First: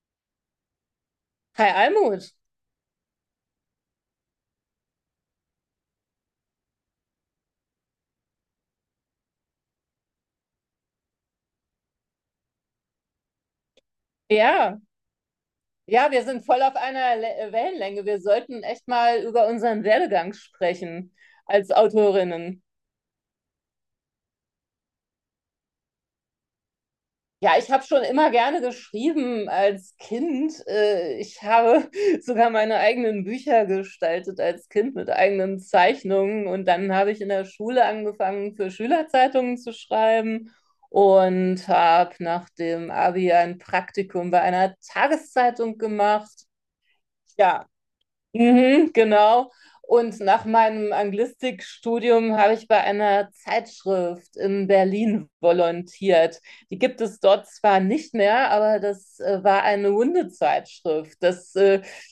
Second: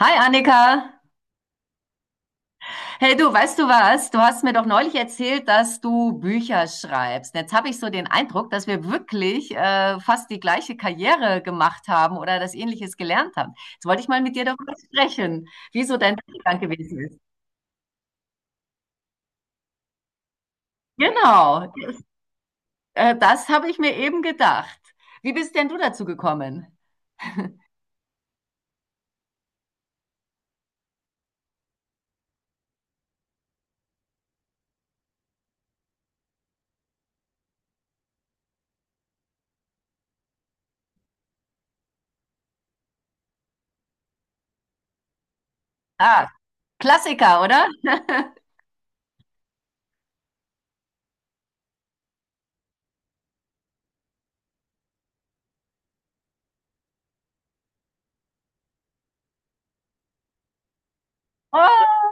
Hi Annika. Hi Almut. Hey du, weißt du was? Du hast mir doch neulich erzählt, dass du Bücher schreibst. Jetzt habe ich so den Eindruck, dass wir wirklich fast die gleiche Karriere gemacht haben oder das Ähnliches gelernt haben. Jetzt wollte ich mal mit dir darüber ja, sprechen, wie so ja, dein Wir sind Werdegang voll auf gewesen einer ist. Le Wellenlänge. Wir sollten echt mal über unseren Werdegang sprechen Genau, als Autorinnen. Das habe ich mir eben gedacht. Wie bist denn du dazu gekommen? Ja, ich habe schon immer gerne geschrieben als Kind. Ich habe sogar meine eigenen Bücher gestaltet als Kind mit eigenen Zeichnungen. Und dann habe ich in der Schule angefangen, für Schülerzeitungen zu schreiben und habe nach dem Abi ein Praktikum bei einer Tageszeitung Ah, gemacht. Klassiker, Ja, oder? mhm, genau. Und nach meinem Anglistikstudium habe ich bei einer Zeitschrift in Berlin volontiert. Die gibt es dort zwar nicht mehr, aber das war eine Hundezeitschrift. Oh,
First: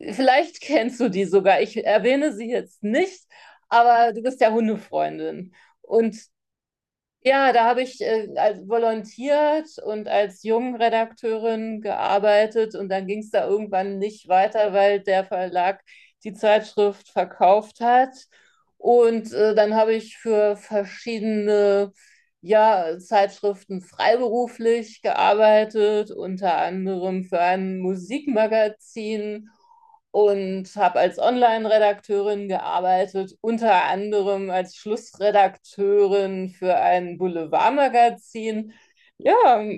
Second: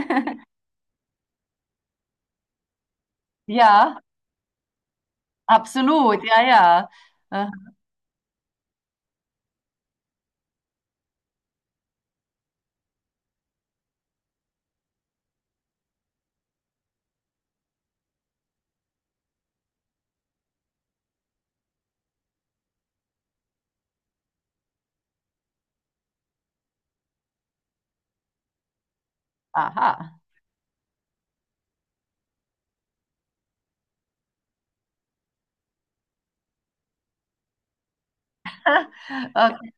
Vielleicht kennst du die sogar. Ich erwähne sie jetzt nicht, ja, aber du bist ja Hundefreundin. Und absolut, ja, ja. Äh, ja, da habe ich als volontiert und als Jungredakteurin gearbeitet, und dann ging es da irgendwann nicht weiter, weil der Verlag die Zeitschrift verkauft hat. Und dann habe ich für verschiedene ja, Zeitschriften freiberuflich gearbeitet, unter anderem für ein Musikmagazin, aha, und habe als Online-Redakteurin gearbeitet, unter anderem als Schlussredakteurin für ein Boulevardmagazin. Ja,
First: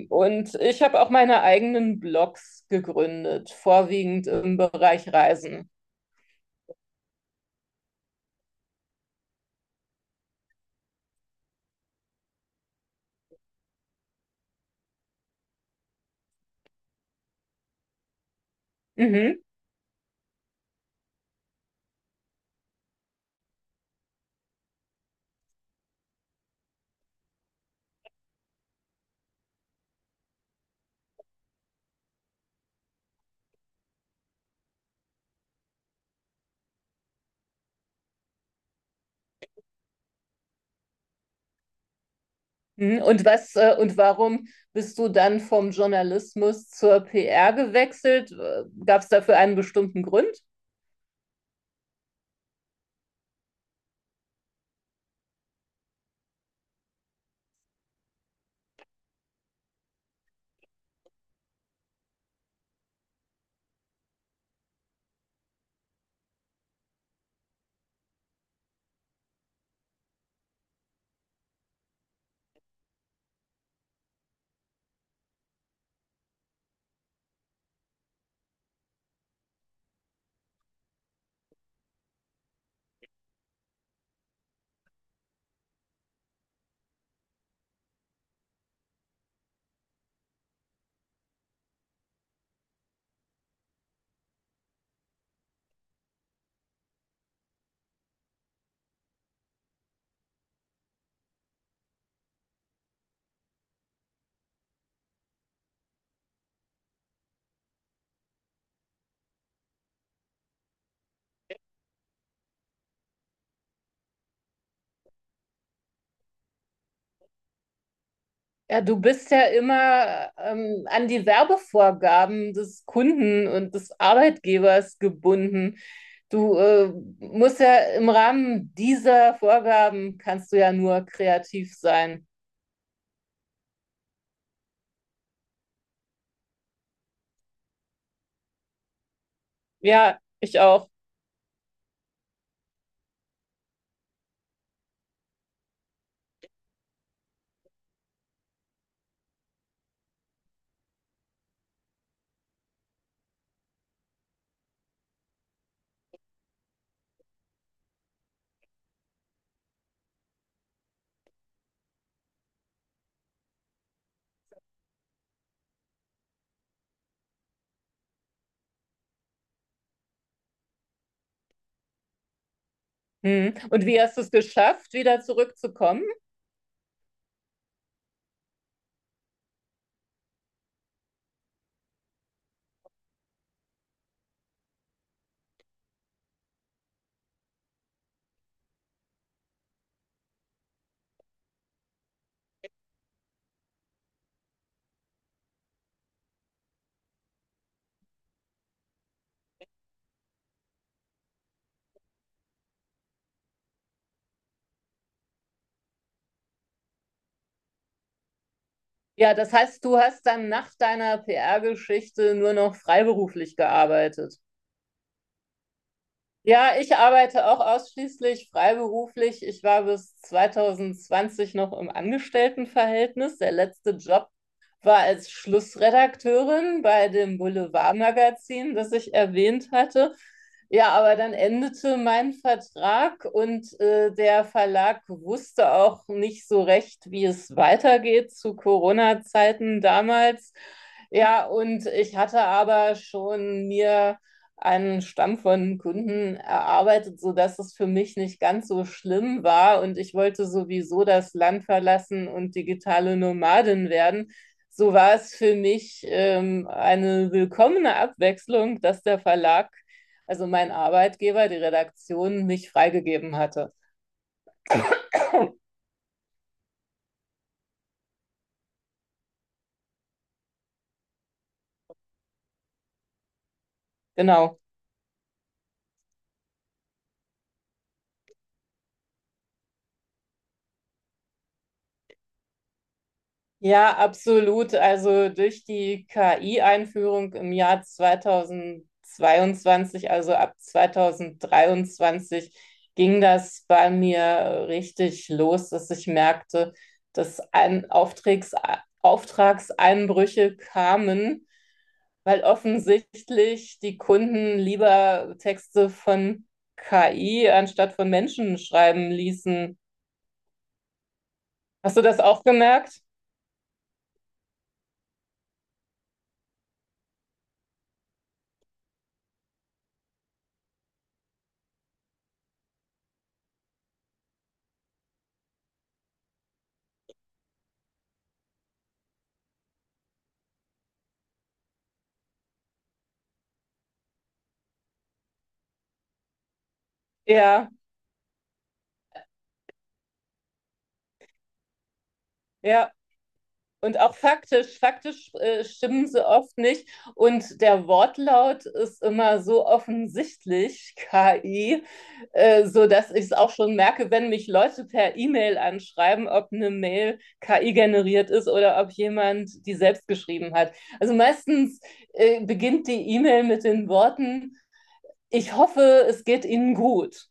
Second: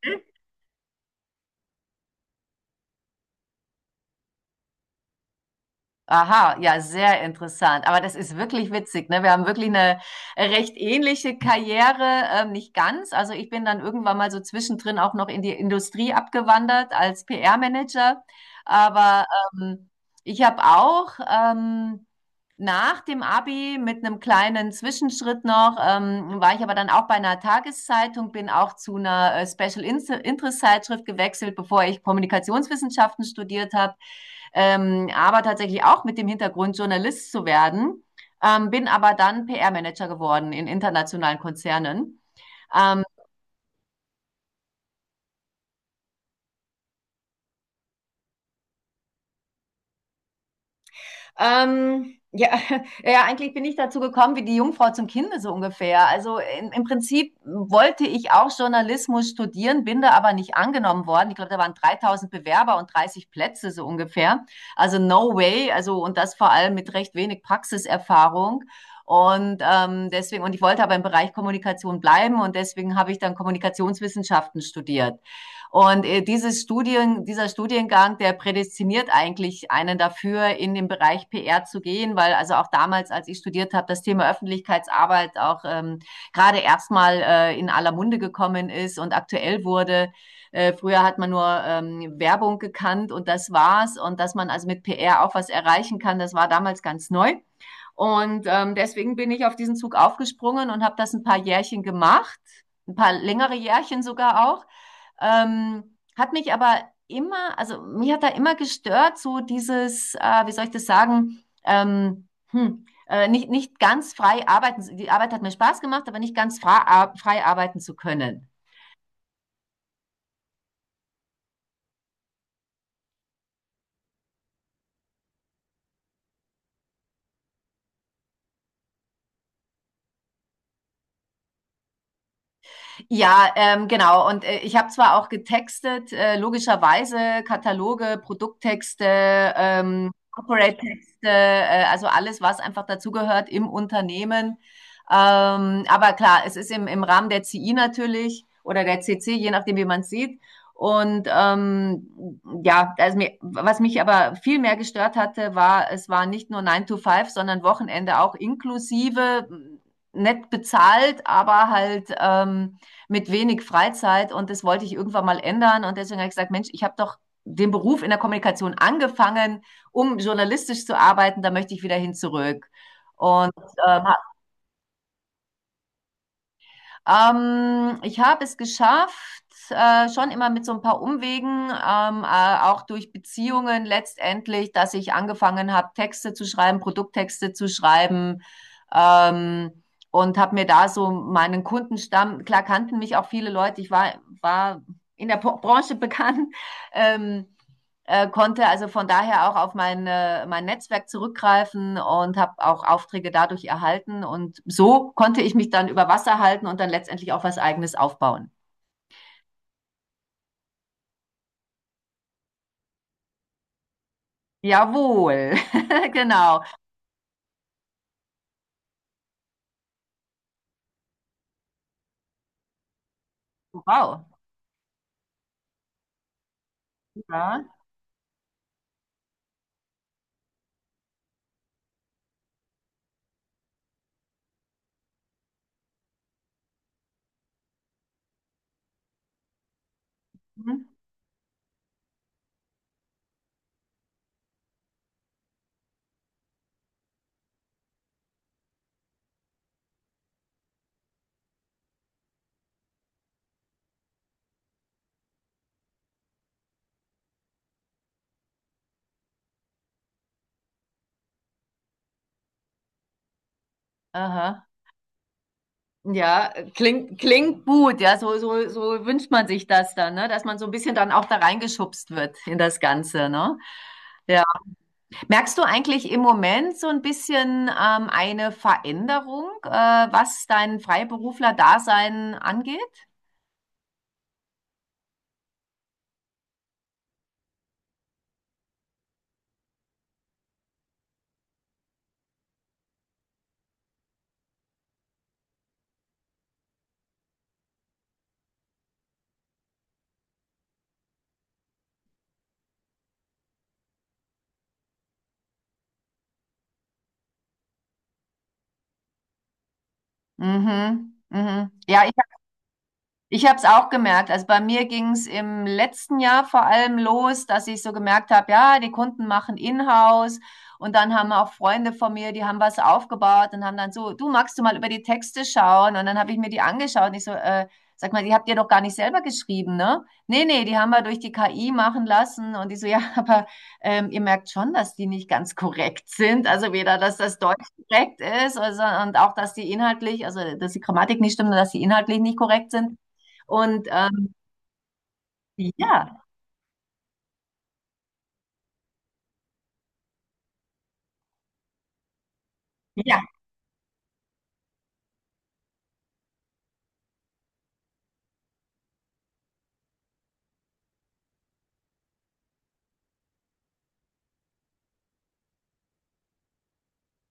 und ich habe auch meine eigenen Blogs gegründet, vorwiegend im Bereich Reisen. Aha, ja, sehr interessant. Aber das ist wirklich witzig, ne? Wir haben wirklich eine recht ähnliche Karriere, nicht ganz. Also ich bin dann irgendwann mal so zwischendrin auch noch in die Industrie abgewandert als PR-Manager. Aber Mhm. ähm, ich habe auch nach dem Abi mit einem kleinen Zwischenschritt noch, war ich aber dann auch bei einer Tageszeitung, bin auch zu einer Special Interest Zeitschrift gewechselt, bevor ich Kommunikationswissenschaften studiert habe, aber tatsächlich auch mit dem Hintergrund, Journalist zu werden, bin aber dann PR-Manager geworden in internationalen Konzernen. mhm. Ähm, Und was und warum bist du dann vom Journalismus zur PR gewechselt? Gab es dafür einen bestimmten Grund? Ja, ja, eigentlich bin ich dazu gekommen wie die Jungfrau zum Kinde so ungefähr. Also im Prinzip wollte ich auch Journalismus studieren, bin da aber nicht angenommen worden. Ich glaube, da waren 3.000 Bewerber und 30 Plätze so ungefähr. Also no way. Also und das vor allem mit recht wenig Praxiserfahrung. Und und ich wollte aber im Bereich Kommunikation bleiben und deswegen habe ich dann Kommunikationswissenschaften studiert. Und dieser Studiengang, der prädestiniert eigentlich einen dafür, in den Bereich PR zu gehen, weil also auch damals, als ich studiert habe, das Thema Öffentlichkeitsarbeit auch gerade erstmal in aller Munde gekommen ist und aktuell wurde. Früher hat man nur Werbung gekannt und das war's. Und dass man also mit PR auch was erreichen kann, das war damals ganz neu. Und deswegen bin ich auf diesen Zug aufgesprungen und habe das ein paar Jährchen gemacht, ein paar längere Jährchen sogar auch. Ähm, hat mich aber immer, also mich hat da immer gestört, so dieses, wie soll ich das sagen, nicht ganz frei arbeiten. Die Arbeit hat mir Spaß gemacht, aber nicht ganz frei arbeiten zu können. Ja, du bist ja immer an die Werbevorgaben des Kunden und des Arbeitgebers gebunden. Du musst ja im Rahmen dieser Vorgaben kannst du ja nur kreativ sein. Ja, genau. Und ich habe zwar auch getextet, logischerweise Kataloge, Produkttexte, Ja, ich auch. Corporate-Texte, also alles, was einfach dazugehört im Unternehmen. Aber klar, es ist im Rahmen der CI natürlich oder der CC, je nachdem, wie man es sieht. Und ja, also mir, was mich aber viel mehr gestört hatte, war, es war nicht nur 9 to 5, sondern Wochenende auch inklusive, nett bezahlt, aber halt mit wenig Freizeit und das wollte ich irgendwann mal ändern. Und deswegen habe ich gesagt, Mensch, ich habe doch den Beruf in der Kommunikation angefangen, um journalistisch zu arbeiten, da möchte ich wieder hin zurück. Und Hm. Und äh, wie hast du es geschafft, wieder zurückzukommen? Ich habe es geschafft, schon immer mit so ein paar Umwegen, auch durch Beziehungen letztendlich, dass ich angefangen habe, Texte zu schreiben, Produkttexte zu schreiben. Ähm, und habe mir da so meinen Kundenstamm, klar kannten mich auch viele Leute, war in der Branche bekannt. Ähm, konnte also von daher auch auf mein Netzwerk zurückgreifen und habe auch Aufträge dadurch erhalten. Und so konnte ich mich dann über Wasser halten und dann letztendlich auch was Eigenes aufbauen. Ja, das heißt, du hast dann nach deiner PR-Geschichte nur noch freiberuflich gearbeitet. Jawohl, genau. Ja, ich arbeite auch ausschließlich freiberuflich. Ich war bis 2020 noch im Angestelltenverhältnis. Der letzte Wow. Job war als Schlussredakteurin bei dem Ja. Boulevardmagazin, das ich erwähnt hatte. Ja, aber dann endete mein Vertrag und der Verlag wusste auch nicht so recht, wie es weitergeht zu Corona-Zeiten damals. Mhm. Ja, und ich hatte aber schon mir einen Stamm von Kunden erarbeitet, sodass es für mich nicht ganz so schlimm war. Und ich wollte sowieso das Land verlassen und digitale Nomadin werden, so war es für mich eine willkommene Abwechslung, dass der Verlag, also mein Arbeitgeber, die Redaktion, mich freigegeben hatte. Aha. Ja, klingt gut. So wünscht man sich das dann, ne? Dass man so ein bisschen dann auch da reingeschubst wird in das Ganze. Ne? Ja. Genau. Merkst du eigentlich im Moment so ein bisschen eine Veränderung, was dein Freiberufler-Dasein angeht? Ja, absolut. Also durch die KI-Einführung im Jahr 2022, also ab 2023, ging das bei mir richtig los, dass ich merkte, dass ein Auftragseinbrüche kamen, weil offensichtlich die Kunden lieber Texte von KI anstatt von Menschen schreiben ließen. Mhm, mhm. Hast du Ja, das auch gemerkt? ich habe es auch gemerkt. Also bei mir ging es im letzten Jahr vor allem los, dass ich so gemerkt habe, ja, die Kunden machen Inhouse und dann haben auch Freunde von mir, die haben was aufgebaut und haben dann so, du magst du mal über die Texte schauen? Und dann habe ich mir die angeschaut und ich so, sag mal, die habt ihr doch gar nicht selber geschrieben, ne? Nee, nee, die haben wir durch die KI machen lassen und die so, ja, aber ihr merkt schon, dass die nicht ganz korrekt sind. Also weder, dass das Deutsch Ja, korrekt ist also, und auch, dass die inhaltlich, also dass die Grammatik nicht stimmt und dass die inhaltlich nicht korrekt ja. sind. Und Und auch faktisch, faktisch stimmen ja, sie oft nicht. Und der Wortlaut ist immer so offensichtlich, KI, sodass ja, ich es auch schon merke, wenn mich Leute per E-Mail anschreiben, ob eine Mail KI generiert ist oder ob jemand die selbst geschrieben hat. Also meistens beginnt die E-Mail mit den Worten: ich hoffe, es geht Ihnen gut.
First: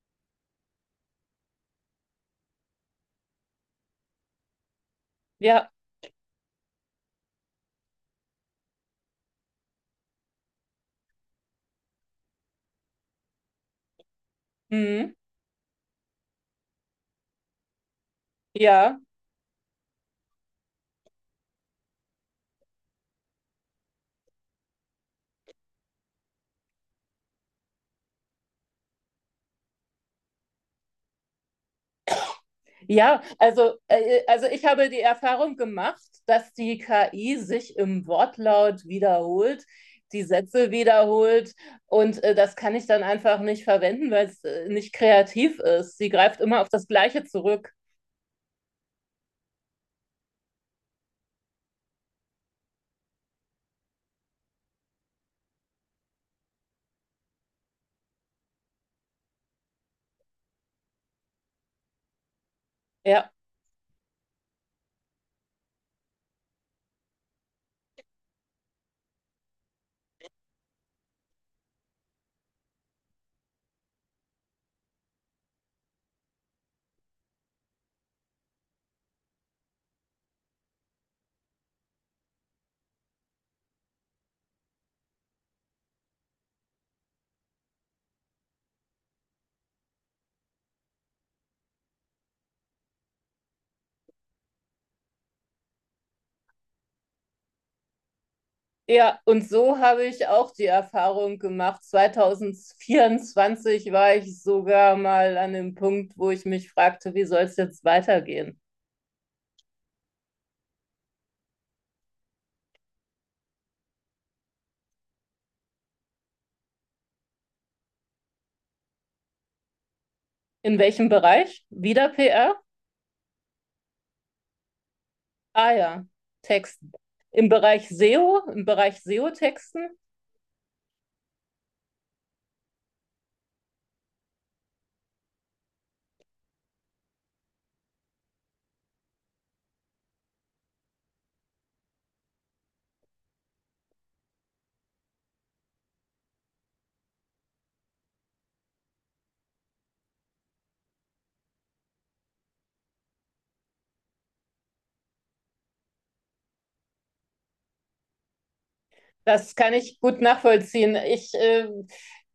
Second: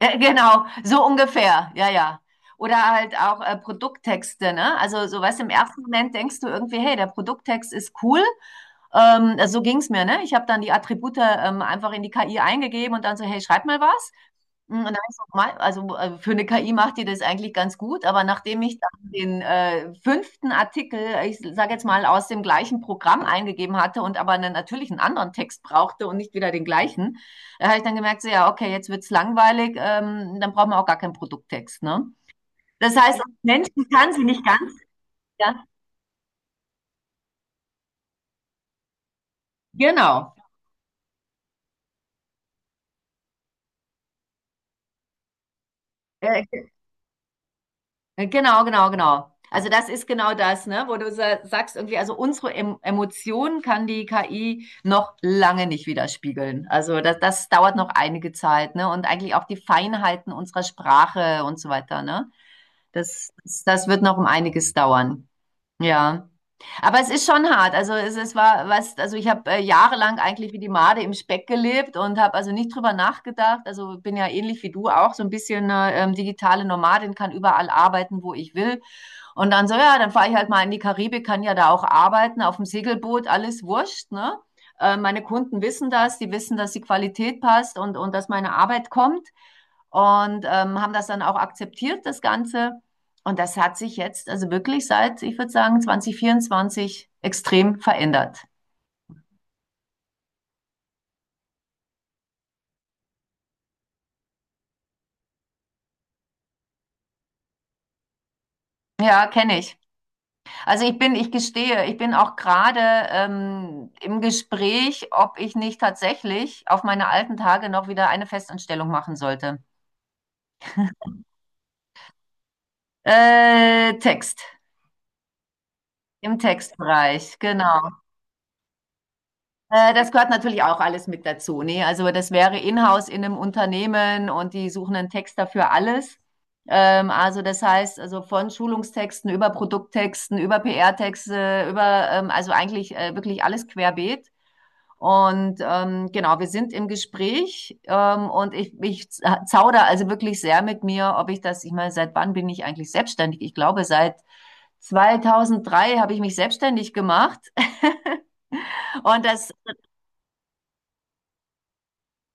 genau, so ungefähr, ja, ja. Oder halt auch Produkttexte, ne? Also so weißt du, im Ja, ersten Moment denkst du irgendwie, hey, der Produkttext ist cool. Also, so ging's mir, ne? Ich habe dann die Attribute einfach in die KI eingegeben und dann so, hey, schreib mal was. Hm, nein, mhm, ist normal. Also für eine KI macht die das eigentlich ganz gut, aber nachdem ich ja. dann den fünften Artikel, ich sage jetzt mal, aus dem gleichen Programm eingegeben hatte und aber einen, natürlich einen anderen Text brauchte und nicht wieder den gleichen, habe ich dann gemerkt, so ja, okay, jetzt wird's langweilig, dann brauchen wir auch gar keinen Produkttext, ne? Das heißt, Ja, als Menschen kann sie nicht also ich ganz, habe die Erfahrung ja, gemacht, dass die KI sich im Wortlaut wiederholt, die genau. Sätze wiederholt, und das kann ich dann einfach nicht verwenden, weil es nicht kreativ ist. Sie greift Äh, immer auf das Gleiche zurück. Genau, genau, genau. Also das ist genau das, ne, wo du sagst irgendwie, also unsere Emotionen kann die KI noch lange nicht widerspiegeln. Also das dauert noch einige Zeit, ne, und eigentlich auch die Feinheiten unserer Sprache und so weiter, ne. Ja. Das, das wird noch um einiges dauern. Ja. Aber es ist schon hart. Also es war was, also ich habe jahrelang eigentlich wie die Made im Speck gelebt und habe also nicht drüber nachgedacht. Also bin ja ähnlich wie du auch so ein bisschen digitale Nomadin, kann überall arbeiten, wo ich will. Und dann so, ja, dann fahre ich halt mal in die Karibik, kann ja da auch arbeiten, auf dem Segelboot, alles wurscht, ne? Meine Kunden wissen das, die wissen, dass die Qualität passt und dass meine Arbeit kommt und haben das dann auch akzeptiert, das Ganze. Und das hat sich jetzt, also wirklich seit, ich würde sagen, 2024 extrem verändert. Ja, und so habe ich auch die Erfahrung gemacht. 2024 war ich sogar mal an dem Punkt, wo ich mich fragte, wie soll es jetzt weitergehen? Ja, kenne ich. Also ich gestehe, ich bin auch gerade im Gespräch, ob ich nicht tatsächlich auf meine alten Tage noch wieder eine Festanstellung machen sollte. In welchem Bereich? Wieder PR? Äh, Text, Ah ja, im Texten. Textbereich, Im genau. Bereich SEO, im Bereich SEO-Texten, Das gehört natürlich auch alles mit dazu, ne? Also, das wäre in-house in einem Unternehmen und die suchen einen Texter für alles. Also, das heißt, also, von Schulungstexten über Produkttexten, über PR-Texte, also, eigentlich, wirklich alles querbeet. Und, genau, wir sind im Gespräch, und ich za zaudere also wirklich sehr mit mir, ob ich das ich meine, seit wann bin ich eigentlich selbstständig? Ich glaube, seit 2003 habe ich mich selbstständig gemacht und das das kann ich gut nachvollziehen. Ich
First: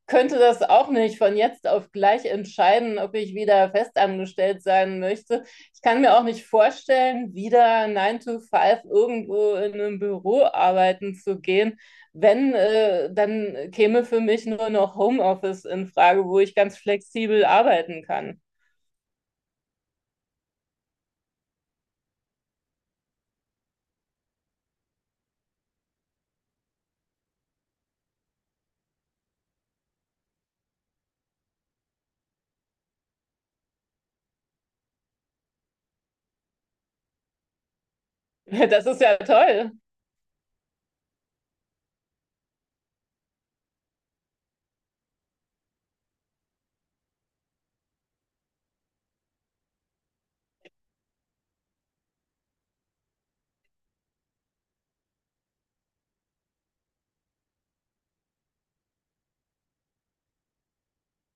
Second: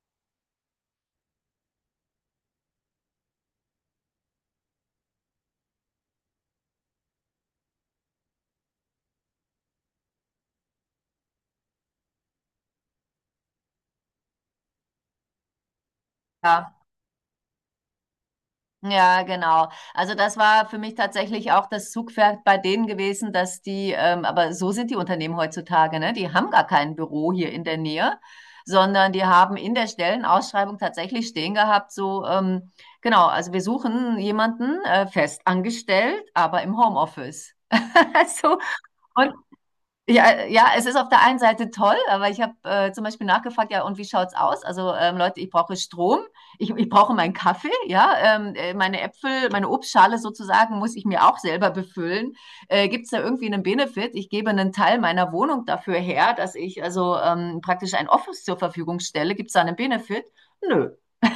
könnte das auch nicht von jetzt auf gleich entscheiden, ob ich wieder festangestellt sein möchte. Ich kann mir auch nicht vorstellen, wieder 9 to five irgendwo in einem Büro arbeiten zu gehen. Wenn, dann käme für mich nur noch Homeoffice in Frage, wo ich ja. ganz flexibel arbeiten kann. Ja, genau. Also das war für mich tatsächlich auch das Zugpferd bei denen gewesen, dass die, aber so sind die Unternehmen heutzutage, ne? Die haben gar kein Büro hier in der Nähe, sondern die haben in der Stellenausschreibung tatsächlich stehen gehabt, so, genau, also wir suchen jemanden fest angestellt, aber im Homeoffice. Also, Das ist ja und toll. ja, ja, es ist auf der einen Seite toll, aber ich habe zum Beispiel nachgefragt, ja, und wie schaut's aus? Also Leute, ich brauche Strom, ich brauche meinen Kaffee, ja, meine Äpfel, meine Obstschale sozusagen muss ich mir auch selber befüllen. Gibt's da irgendwie einen Benefit? Ich gebe einen Teil meiner Wohnung dafür her, dass ich also praktisch ein Office zur Verfügung stelle. Gibt's da einen Benefit? Nö.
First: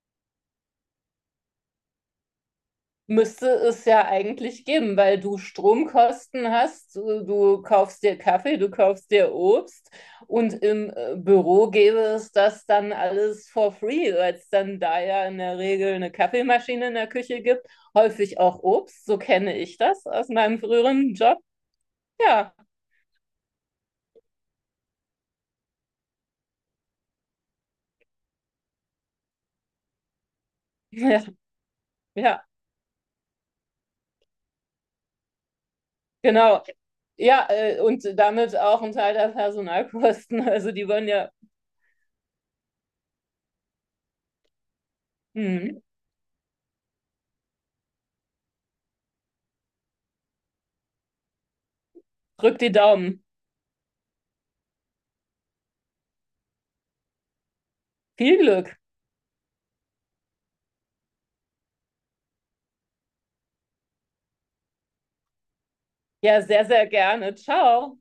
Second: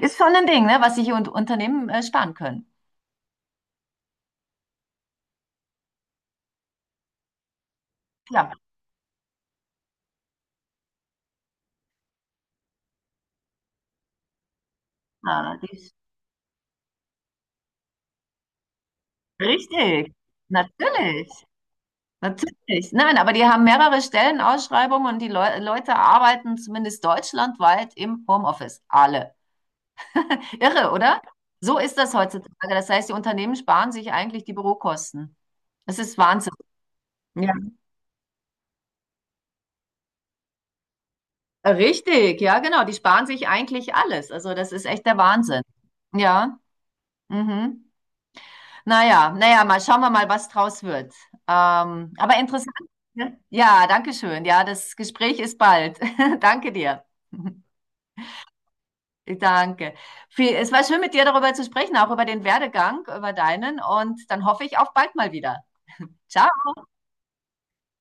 Ist schon ein Ding, ne, was sich und Unternehmen sparen können. Müsste es ja eigentlich geben, weil du Stromkosten hast, du kaufst dir Ja, Kaffee, du kaufst dir Obst, und im Büro gäbe es das dann alles for free, weil es dann da ja in ah, der die- Regel eine Kaffeemaschine in der Küche gibt, häufig auch Obst, so kenne ich das richtig, aus meinem früheren natürlich. Job. Ja, Natürlich. Nein, aber die haben mehrere Stellenausschreibungen und die Leute arbeiten zumindest deutschlandweit im Homeoffice. Alle. Irre, oder? ja, So ist das ja, heutzutage. Das heißt, die Unternehmen sparen sich eigentlich die Bürokosten. Das ist Wahnsinn. genau. Ja, Ja. Und damit auch ein Teil der Personalkosten. Also die wollen ja, Richtig, ja, genau. Die sparen sich eigentlich alles. Also das ist echt der Wahnsinn. hm, Ja. Mhm. Naja, naja, mal schauen wir mal, was draus wird. Aber drück die interessant. Daumen. Ne? Ja, danke schön. Ja, das Gespräch ist bald. Danke dir. Viel Glück. Danke. Viel- Es war schön, mit dir darüber zu sprechen, auch über den Werdegang, über deinen. Und dann hoffe ich auf bald mal wieder. Ja, sehr, Ciao. sehr gerne. Ciao.